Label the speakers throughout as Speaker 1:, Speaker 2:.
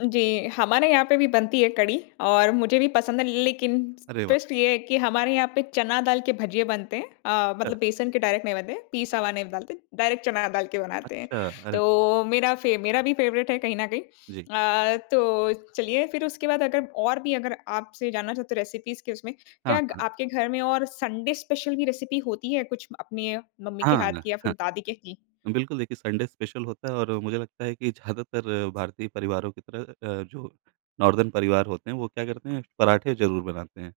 Speaker 1: जी, हमारे यहाँ पे भी बनती है कढ़ी, और मुझे भी पसंद है लेकिन
Speaker 2: अरे! वाह।
Speaker 1: ट्विस्ट ये है कि हमारे यहाँ पे चना दाल के भजिए बनते हैं। अ,
Speaker 2: अ।
Speaker 1: मतलब बेसन के डायरेक्ट नहीं बनते हैं, पीसा हुआ नहीं डालते डायरेक्ट चना डाल के बनाते हैं।
Speaker 2: अच्छा, अरे।
Speaker 1: तो मेरा फेव मेरा भी फ़ेवरेट है कहीं न कहीं।
Speaker 2: जी।
Speaker 1: अ, तो चलिए फिर उसके बाद अगर और भी अगर आपसे जानना चाहते तो रेसिपीज़ के उसमें
Speaker 2: हाँ,
Speaker 1: क्या
Speaker 2: हाँ।
Speaker 1: आपके घर में और संडे स्पेशल भी रेसिपी होती है कुछ अपने मम्मी के
Speaker 2: हाँ,
Speaker 1: हाथ
Speaker 2: हाँ,
Speaker 1: की या फिर दादी के की?
Speaker 2: हाँ। बिल्कुल देखिए संडे स्पेशल होता है और मुझे लगता है कि ज़्यादातर भारतीय परिवारों की तरह अ, जो नॉर्दर्न परिवार होते हैं वो क्या करते हैं, पराठे ज़रूर बनाते हैं।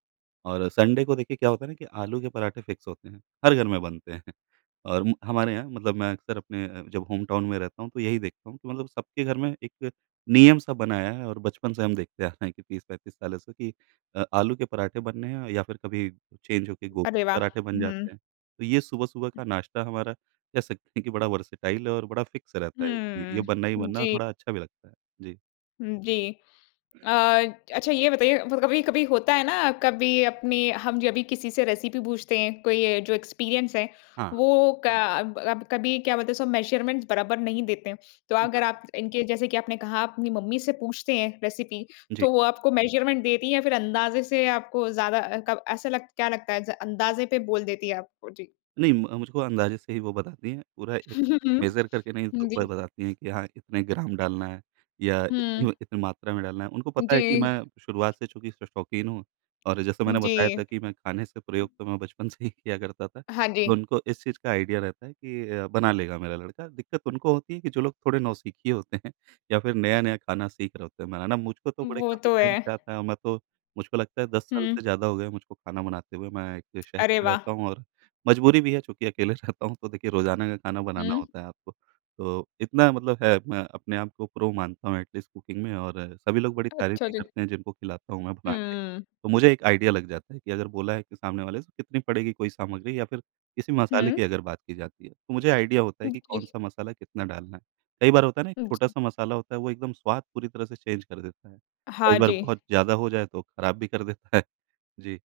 Speaker 2: और संडे को देखिए क्या होता है ना कि आलू के पराठे फ़िक्स होते हैं हर घर में बनते हैं। और हमारे यहाँ मतलब मैं अक्सर अपने जब होमटाउन में रहता हूँ तो यही देखता हूँ। मतलब सबके घर में एक नियम सा बनाया है और बचपन से हम देखते आ रहे हैं कि 30-35 सालों से कि अ, आलू के पराठे बनने हैं या फिर कभी चेंज होके गोभी
Speaker 1: अरे
Speaker 2: के
Speaker 1: वाह!
Speaker 2: पराठे बन
Speaker 1: हुँ।
Speaker 2: जाते हैं। तो ये सुबह सुबह का नाश्ता हमारा कह सकते हैं कि बड़ा वर्सेटाइल है और फ़िक्स रहता है। ये
Speaker 1: हम्म,
Speaker 2: बनना ही बनना और
Speaker 1: जी।
Speaker 2: थोड़ा अच्छा भी लगता है। जी।
Speaker 1: उम, जी। अ अच्छा ये बताइए कभी-कभी होता है ना, कभी अपनी हम जब भी किसी से रेसिपी पूछते हैं कोई जो एक्सपीरियंस है
Speaker 2: हाँ।
Speaker 1: वो क अब अब कभी क्या बोलते हैं उसमे मेज़रमेंट बराबर नहीं देते हैं। तो
Speaker 2: ज
Speaker 1: अगर आप इनके जैसे कि आपने कहा आप अपनी मम्मी से पूछते हैं रेसिपी
Speaker 2: जी।
Speaker 1: तो वो आपको मेज़रमेंट देती है या फिर अंदाज़े से आपको ज़्यादा क ऐसा लगता क्या लगता है अंदज़े पे बोल देती है आपको? जी।
Speaker 2: नहीं, म मुझको अंदाज़े से ही वो बताती है, पूरा एक
Speaker 1: हुँ,
Speaker 2: मेज़र करके नहीं
Speaker 1: जी।
Speaker 2: बताती है कि हाँ इतने ग्राम डालना है या
Speaker 1: हुँ।
Speaker 2: इतनी इतनी मात्रा में डालना है, उनको पता है कि
Speaker 1: जी।
Speaker 2: मैं शुरुआत से चूँकि शो शौकीन हूँ और जैसा मैंने बताया था
Speaker 1: जी।
Speaker 2: कि मैं खाने से प्रयोग तो मैं बचपन से ही किया करता था।
Speaker 1: हाँ
Speaker 2: तो
Speaker 1: जी।
Speaker 2: उनको इस चीज़ का आइडिया रहता है कि अ, बना लेगा मेरा लड़का दिक्कत उनको होती है कि जो लोग थोड़े नौसिखिये होते हैं या फिर नया-नया खाना सीख रहे होते हैं बनाना। मुझको तो
Speaker 1: वो
Speaker 2: काफ़ी
Speaker 1: तो
Speaker 2: टाइम
Speaker 1: है।
Speaker 2: से आता है और मैं तो मुझको लगता है 10 साल
Speaker 1: हुँ।
Speaker 2: से ज़्यादा हो गए है मुझको खाना बनाते हुए। मैं एक शहर
Speaker 1: अरे
Speaker 2: में
Speaker 1: वाह!
Speaker 2: रहता हूँ और मज़बूरी भी है चूँकि अकेले रहता हूँ तो देखिए रोज़ाना का खाना बनाना
Speaker 1: हुँ।
Speaker 2: होता है आपको। तो इतना मतलब है मैं अपने आपको प्रो मानता हूँ एटलीस्ट कुकिंग में और सभी लोग बड़ी तारीफ़
Speaker 1: अच्छा
Speaker 2: भी
Speaker 1: जी।
Speaker 2: करते हैं जिनको खिलाता हूँ मैं बनाके।
Speaker 1: हम्म।
Speaker 2: तो मुझे एक आइडिया लग जाता है कि अगर बोला है कि सामने वाले से कितनी पड़ेगी कोई सामग्री या फिर किसी मसाले की
Speaker 1: हुँ।
Speaker 2: अगर बात की जाती है। तो मुझे आइडिया होता है
Speaker 1: उम,
Speaker 2: कि
Speaker 1: जी।
Speaker 2: कौन-सा मसाला कितना डालना है? कई बार होता है ना एक
Speaker 1: उ, जी।
Speaker 2: छोटा-सा मसाला होता है, वो एकदम स्वाद पूरी तरह से चेंज कर देता है। कई
Speaker 1: हाँ
Speaker 2: बार
Speaker 1: जी।
Speaker 2: बहुत ज़्यादा हो जाए तो ख़राब भी कर देता है, जी।